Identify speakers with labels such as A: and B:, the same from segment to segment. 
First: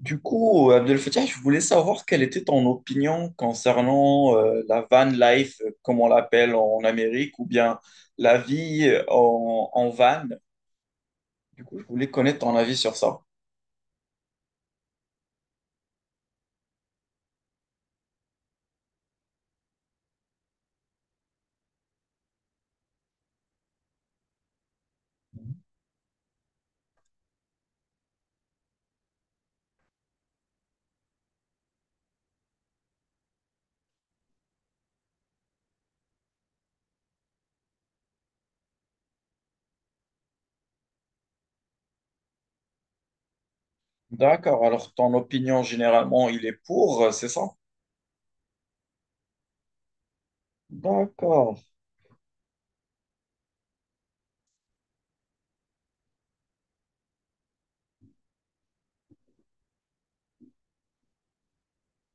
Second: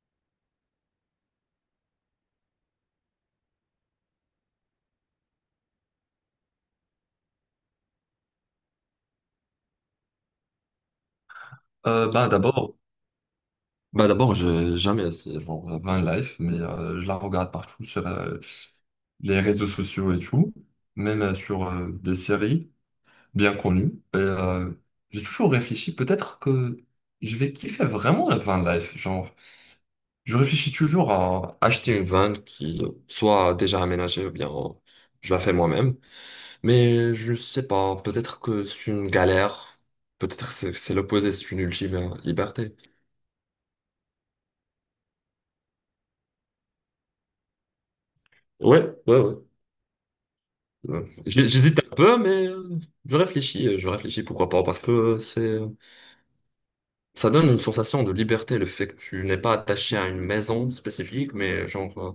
A: Du coup, Abdel Fattah, je voulais savoir quelle était ton opinion concernant la van life, comme on l'appelle en Amérique, ou bien la vie en, en van. Du coup, je voulais
B: Ben
A: connaître ton avis
B: d'abord,
A: sur ça.
B: j'ai jamais essayé genre la van life, mais je la regarde partout sur les réseaux sociaux et tout, même sur des séries bien connues. Et j'ai toujours réfléchi, peut-être que je vais kiffer vraiment la van life. Genre, je réfléchis toujours à acheter une van qui soit déjà aménagée ou bien je la fais moi-même. Mais je sais pas, peut-être que c'est une galère, peut-être que c'est l'opposé, c'est une ultime liberté.
A: D'accord, alors ton opinion généralement, il est pour, c'est ça?
B: Ouais, ouais, ouais. Euh, j'hé-
A: D'accord.
B: J'hésite un peu, mais je réfléchis pourquoi pas, parce que c'est, ça donne une sensation de liberté, le fait que tu n'es pas attaché à une maison spécifique, mais genre,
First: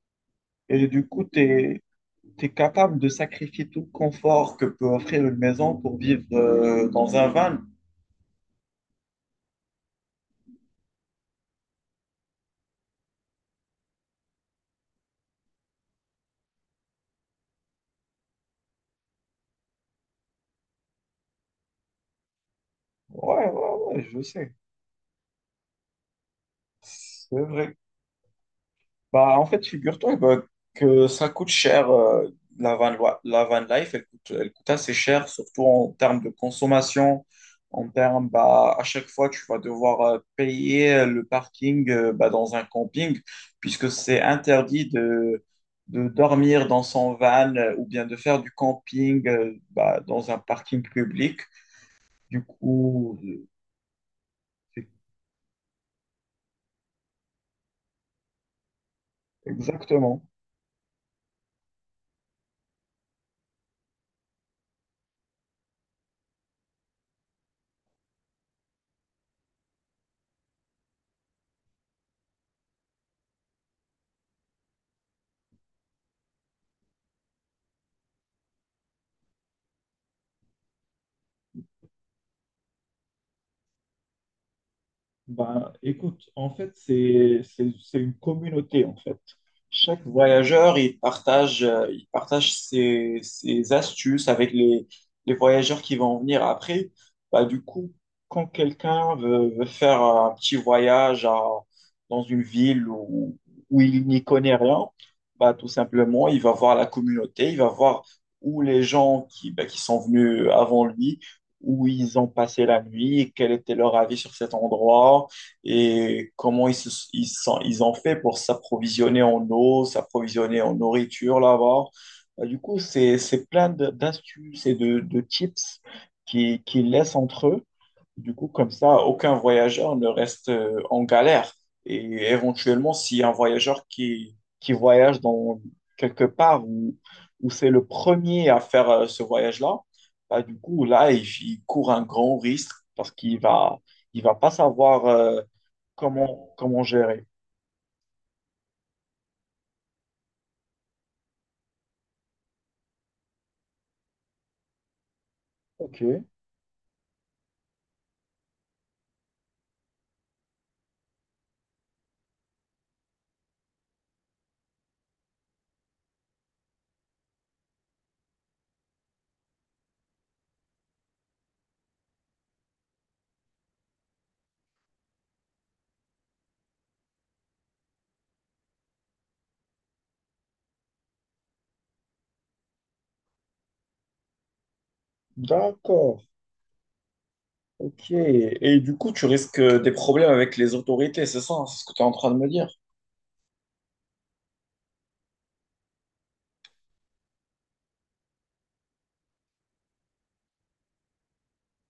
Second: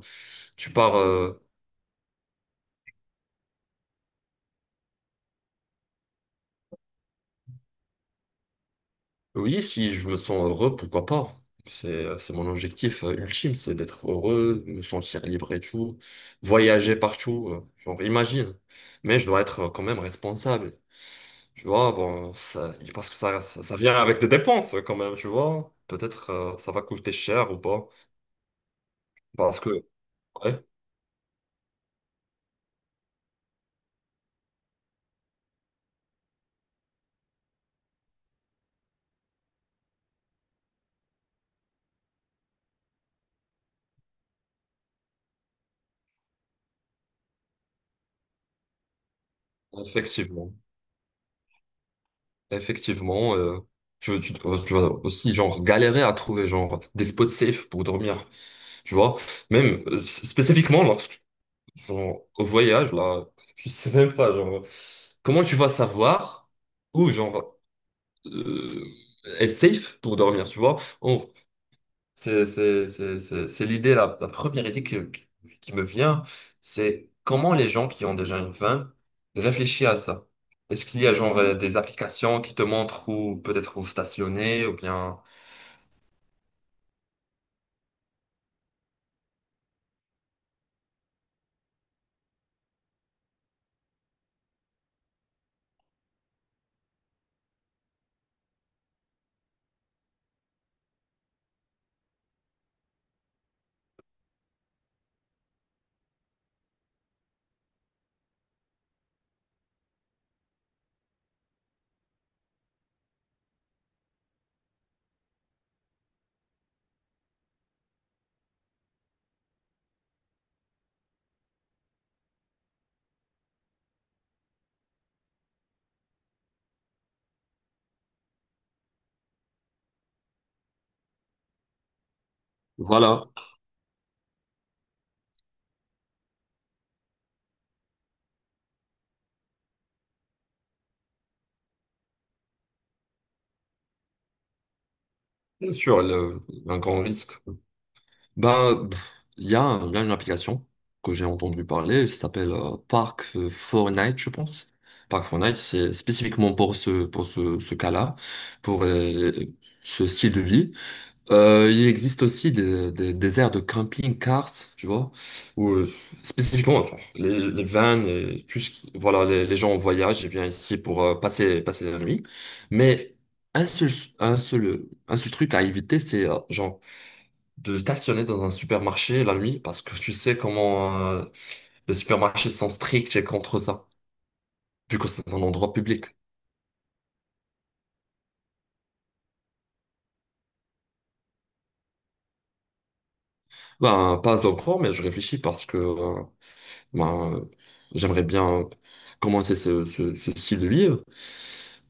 B: tu
A: Et
B: pars,
A: du coup, tu es, capable de sacrifier tout le confort que peut offrir une maison pour vivre dans un van.
B: oui, si je me sens heureux, pourquoi pas? C'est mon objectif ultime, c'est d'être heureux, me sentir libre et tout, voyager partout, genre imagine. Mais je dois être quand même responsable. Tu vois, bon, parce que ça,
A: Ouais,
B: ça, ça
A: ouais,
B: vient
A: ouais,
B: avec
A: je
B: des
A: sais.
B: dépenses quand même, tu vois. Peut-être ça va coûter
A: C'est
B: cher ou
A: vrai.
B: pas.
A: Bah, en
B: Parce
A: fait,
B: que,
A: figure-toi bah,
B: ouais,
A: que ça coûte cher. La van, la van life, elle coûte assez cher, surtout en termes de consommation. En termes, bah, à chaque fois, tu vas devoir payer le parking bah, dans un camping, puisque c'est interdit de dormir dans son van ou bien de faire du camping bah, dans un
B: effectivement,
A: parking public. Du coup.
B: effectivement, euh, tu
A: C'est-
B: vas aussi genre galérer à trouver genre des spots safe pour dormir, tu vois. Même
A: Exactement.
B: spécifiquement lorsque genre, au voyage, là, je sais même pas, genre, comment tu vas savoir où, genre, euh, est safe pour dormir, tu vois? C'est l'idée, la première qui me vient, c'est comment les gens qui ont déjà une femme réfléchissent à ça. Est-ce qu'il y a, genre, des applications qui te montrent où, peut-être où stationner, ou bien.
A: Ben, écoute, en fait, c'est une communauté, en fait. Chaque voyageur, il partage ses, ses astuces avec les voyageurs qui vont venir après. Bah, du coup, quand quelqu'un veut, veut faire un petit voyage dans une ville où, où il n'y connaît rien, bah, tout simplement, il va voir la communauté, il va voir où les gens qui, bah, qui sont venus avant lui, où ils ont passé la nuit, quel était leur avis sur cet endroit et comment ils, se- ils, sont- ils ont fait pour s'approvisionner en eau, s'approvisionner en nourriture là-bas. Bah, du coup, c'est plein d'astuces et de tips qu'ils laissent entre eux. Du coup, comme ça, aucun voyageur ne reste en galère. Et éventuellement, s'il y
B: Voilà.
A: a un voyageur qui voyage dans quelque part où, où c'est le premier à faire ce voyage-là, bah, du coup, là, il court un grand risque parce qu'il va, il va pas savoir
B: Bien sûr,
A: comment,
B: un
A: comment
B: grand
A: gérer.
B: risque. Ben, pff, il y a une application que j'ai entendu parler, qui s'appelle Park Fortnite, je pense. Park Fortnite, c'est
A: Ok,
B: spécifiquement pour ce cas-là, pour ce style de vie. Il existe aussi des aires de camping-cars, tu vois, où spécifiquement, enfin, les vans, et tout ce voilà, les gens en voyage, ils viennent ici pour passer, passer la nuit. Mais un seul, un seul truc à éviter, c'est genre de stationner dans un supermarché la nuit parce que tu sais comment les supermarchés sont stricts et contre ça, vu que c'est un endroit public.
A: d'accord. Ok. Et du coup, tu risques des problèmes avec les autorités, c'est ça? C'est ce que tu es en train de me dire.
B: Ben, pas encore, mais je réfléchis parce que ben, euh, j'aimerais bien commencer ce style de livre.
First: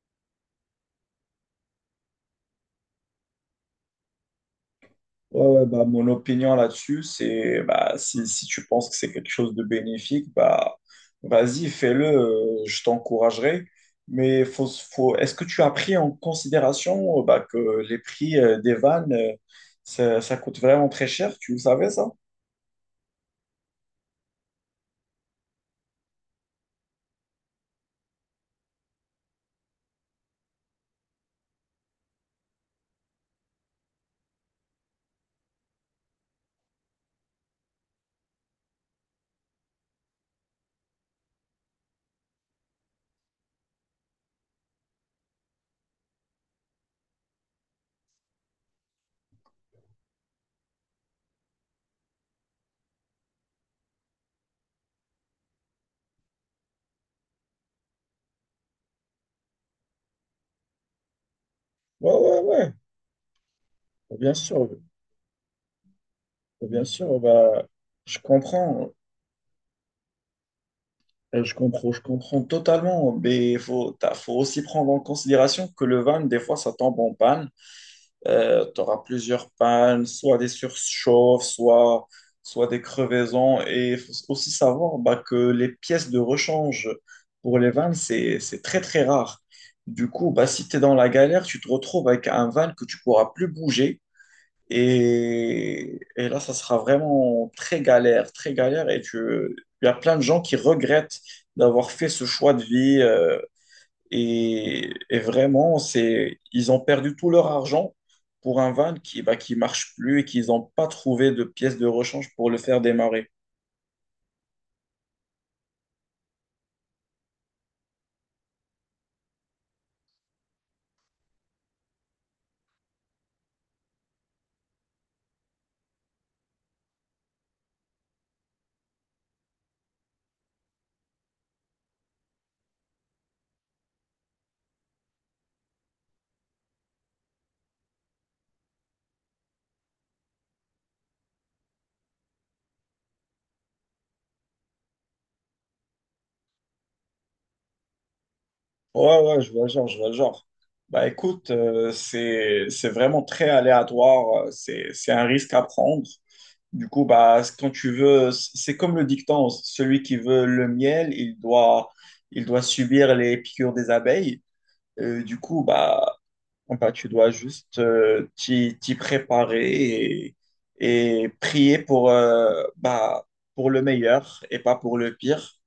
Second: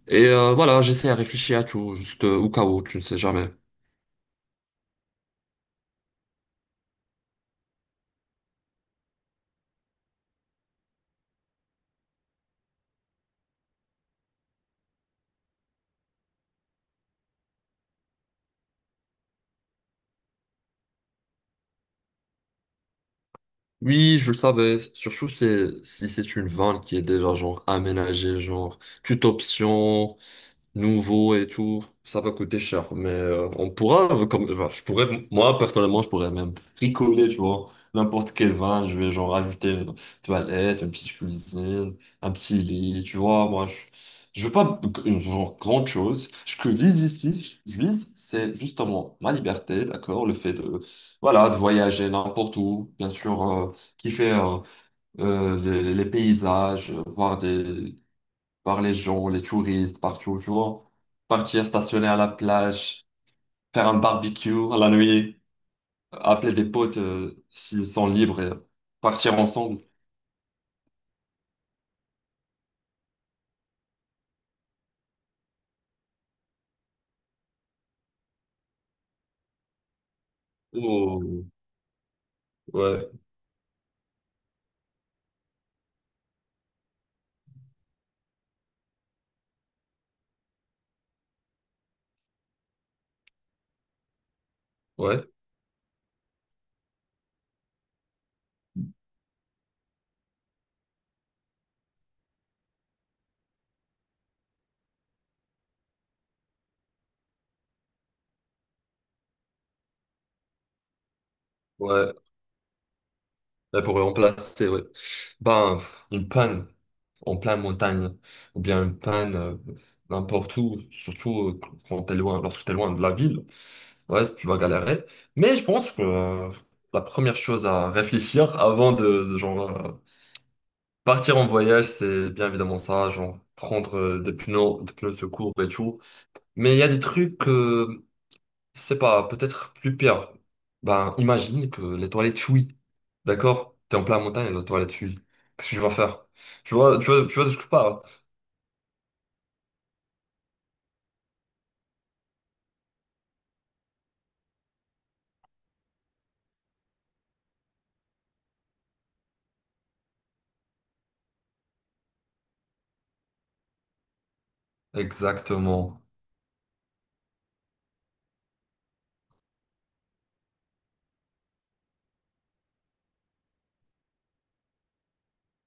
B: Et voilà, j'essaie à réfléchir à tout, juste au cas où, tu ne sais jamais.
A: Ouais, ouais, bah, mon opinion là-dessus, c'est bah, si, si tu penses que c'est quelque chose de bénéfique, bah, vas-y, fais-le, je t'encouragerai. Mais faut, faut, est-ce que tu as pris en considération bah, que les prix des vannes, ça, ça coûte vraiment très cher, tu le savais ça?
B: Oui, je le savais, surtout si c'est une vanne qui est déjà genre aménagée, genre toute option, nouveau et tout, ça va coûter cher. Mais on pourra, enfin, je pourrais, moi personnellement, je pourrais même bricoler, tu vois, n'importe quel vin, je vais genre rajouter une toilette, une petite cuisine, un petit lit, tu vois, moi, je veux pas une genre grande chose. Ce que vise ici, je vise, c'est justement ma liberté, d'accord, le fait de, voilà, de voyager n'importe où, bien sûr, kiffer les paysages, voir des par les gens, les touristes, partout, tu vois. Partir stationner
A: Ouais,
B: à la
A: ouais, ouais,
B: plage, faire un
A: bien
B: barbecue
A: sûr,
B: à la nuit, appeler des
A: bien
B: potes
A: sûr, bah,
B: s'ils sont
A: je
B: libres, et
A: comprends,
B: partir ensemble.
A: je comprends, je comprends totalement, mais il faut, faut aussi prendre en considération que le van, des fois, ça tombe en panne. Tu auras plusieurs pannes, soit des surchauffes,
B: Ouh,
A: soit, soit des
B: ouais,
A: crevaisons. Et il faut aussi savoir bah, que les pièces de rechange pour les vannes, c'est très, très rare. Du coup, bah, si tu es dans la galère, tu te retrouves avec un van que tu pourras plus bouger.
B: ouais,
A: Et là, ça sera vraiment très galère, très galère. Et tu, il y a plein de gens qui regrettent d'avoir fait ce choix de vie. Et vraiment, c'est, ils ont perdu tout leur argent pour un van qui, bah, qui marche plus et qu'ils n'ont pas trouvé de pièces de
B: ouais.
A: rechange pour le faire démarrer.
B: Et pour remplacer, ouais. Ben, une panne en pleine montagne, ou bien une panne n'importe où, surtout lorsque t'es loin de la ville, ouais, tu vas galérer. Mais je pense que la première chose à réfléchir avant de partir en voyage, c'est bien évidemment ça, genre prendre des pneus secours et tout. Mais il y a des trucs que, je sais pas, peut-être plus pire. Ben, imagine que les toilettes fuient. D'accord? T'es en plein montagne et les toilettes fuient. Qu'est-ce que tu vas faire? Tu vois de ce que je parle?
A: Ouais, ouais, je vois le genre, je vois le genre. Bah écoute, c'est vraiment très aléatoire, c'est un risque à prendre. Du coup, bah, quand tu veux, c'est comme le dicton, celui qui veut le miel, il doit subir les piqûres des abeilles. Du coup,
B: Exactement.
A: bah, ah bah, tu dois juste t'y préparer et prier pour, bah, pour le meilleur et pas pour le pire.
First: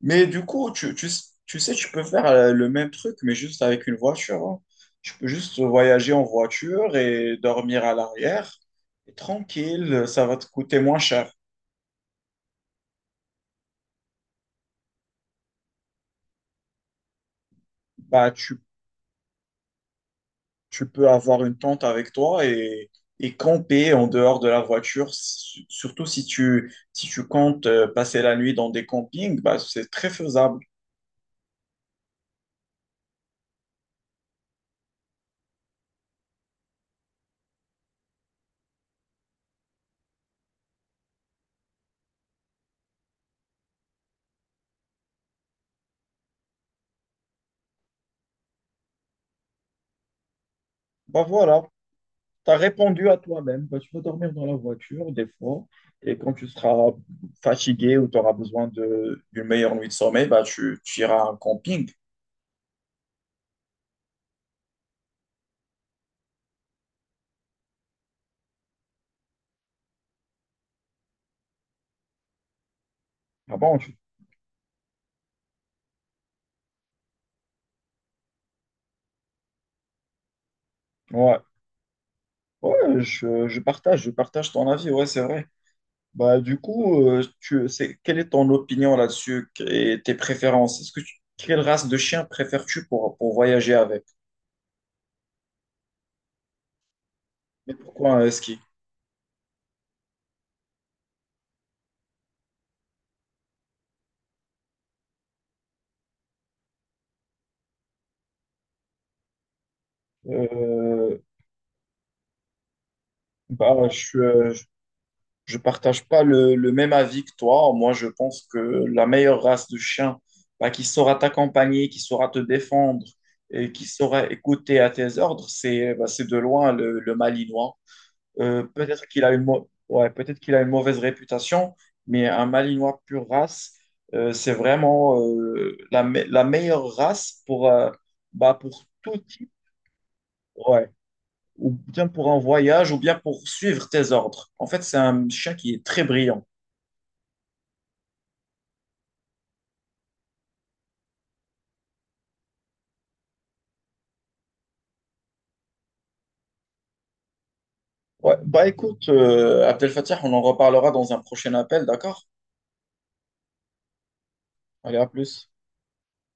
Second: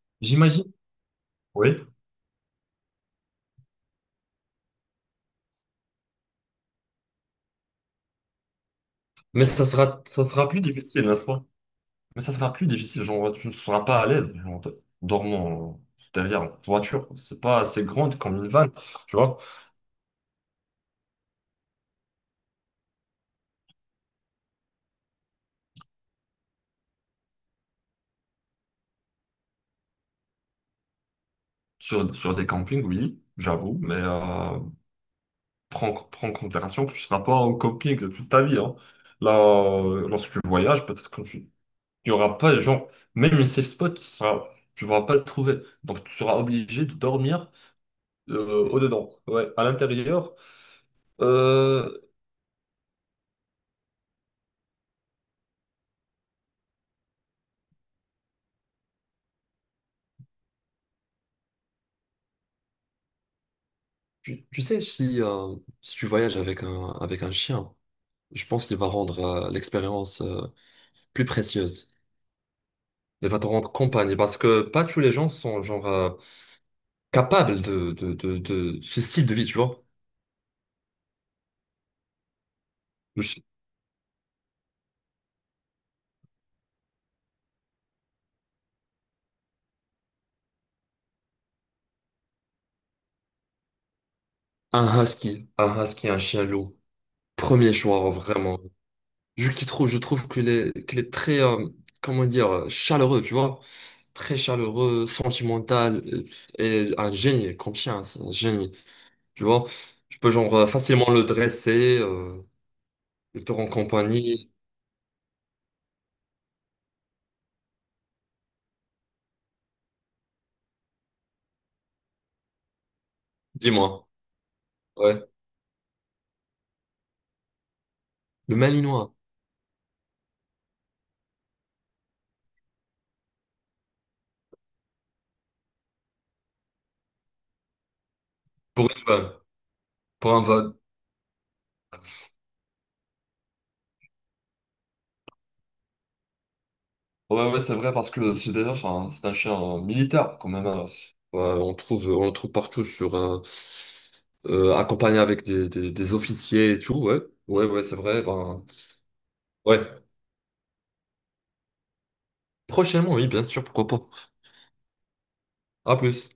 A: Mais du
B: J'imagine.
A: coup, tu sais,
B: Oui.
A: tu peux faire le même truc, mais juste avec une voiture. Hein. Tu peux juste voyager en voiture et dormir à l'arrière. Et
B: Mais
A: tranquille,
B: ça
A: ça va te
B: sera plus
A: coûter moins
B: difficile, n'est-ce
A: cher.
B: pas? Mais ça sera plus difficile. Genre, tu ne seras pas à l'aise, genre, en dormant derrière une voiture. C'est pas assez grande
A: Bah,
B: comme une
A: tu
B: vanne. Tu vois?
A: tu peux avoir une tente avec toi et camper en dehors de la voiture. Surtout si tu, si tu comptes passer la nuit dans des campings, bah, c'est très faisable.
B: Sur des campings, oui, j'avoue, mais prends en considération que tu ne seras pas en camping de toute ta vie. Hein. Là, lorsque tu voyages, peut-être que tu n'y aura pas, les gens même une safe spot, tu seras, tu vas pas le trouver. Donc, tu seras obligé de dormir au-dedans, ouais, à l'intérieur.
A: Bah voilà,
B: Euh,
A: tu as répondu à toi-même. Bah, tu vas dormir dans la voiture des fois. Et quand tu seras fatigué ou tu auras besoin de, d'une meilleure nuit de sommeil, bah, tu iras à un camping.
B: tu sais, si tu voyages avec avec un chien, je pense qu'il va rendre l'expérience plus précieuse. Il va te
A: Ah
B: rendre
A: bon,
B: compagnie parce que pas tous les gens sont genre capable de ce style de vie, tu vois.
A: ouais, ouais
B: Le chi-
A: je partage ton avis, ouais, c'est vrai. Bah, du coup, tu, c'est, quelle est ton opinion là-dessus et tes préférences? Quelle race de chien préfères-tu pour voyager avec?
B: Un husky, un chien loup, premier
A: Mais
B: choix,
A: pourquoi un husky?
B: vraiment. Je trouve qu'il est très, comment dire, chaleureux, tu vois. Très chaleureux, sentimental, et un génie, comme chien, c'est un génie, tu vois. Tu peux genre facilement
A: Euh,
B: le dresser, il te rend
A: Bah, je,
B: compagnie.
A: je partage pas le, le même avis que toi. Moi, je pense que la meilleure race de chien, bah, qui saura t'accompagner, qui saura te défendre et qui
B: Dis-moi,
A: saura écouter à tes
B: ouais.
A: ordres, c'est bah, c'est de loin le Malinois.
B: Le
A: Peut-être
B: malinois,
A: qu'il a une ouais, peut-être qu'il a une mauvaise réputation, mais un Malinois pure race, c'est vraiment la, la meilleure race pour, bah, pour
B: pour une
A: tout
B: vanne,
A: type,
B: pour un van.
A: ouais. Ou bien pour un voyage, ou bien pour suivre tes ordres. En fait, c'est un chien qui est très brillant.
B: Ouais, ouais, c'est vrai, parce que c'est déjà enfin, c'est un chien militaire, quand même. Hein. Ouais, on trouve, on le trouve partout, accompagné avec des officiers et tout, ouais. Ouais, ouais, c'est vrai.
A: Ouais.
B: Ben,
A: Bah écoute, Abdel
B: ouais.
A: Fattah, on en reparlera dans un prochain appel, d'accord?
B: Prochainement, oui, bien sûr, pourquoi pas.
A: Allez, à plus.
B: À plus.